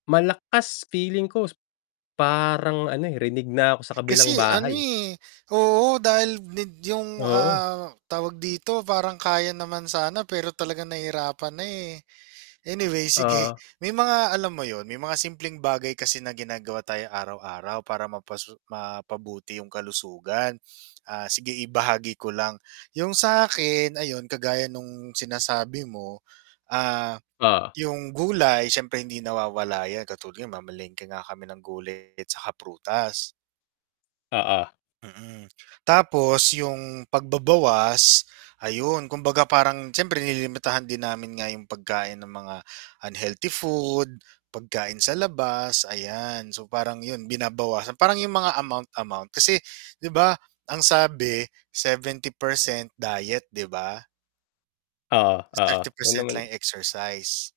Malakas, feeling ko parang ano, eh, rinig na ako sa kabilang Kasi ano, bahay, eh. eh, oo, dahil need yung, Oo. ah, tawag dito, parang kaya naman sana, pero talagang nahihirapan na, eh. Anyway, sige, Oo. may mga alam mo yun, may mga simpleng bagay kasi na ginagawa tayo araw-araw para mapasu mapabuti yung kalusugan. Ah, sige ibahagi ko lang. Yung sa'kin ayun, kagaya nung sinasabi mo, ah, Oh. yung gulay siyempre hindi nawawala 'yan katulad yan mamalengke nga kami ng gulay tsaka prutas. Oo. Mm. Tapos yung pagbabawas ayun, kumbaga parang siyempre nililimitahan din namin nga yung pagkain ng mga unhealthy food, pagkain sa labas, ayan. So, parang yun binabawasan parang yung mga amount-amount. Kasi 'di ba ang sabi, 70% diet, 'di ba? Oo, Ta's oo, thirty na percent lang naman yung exercise.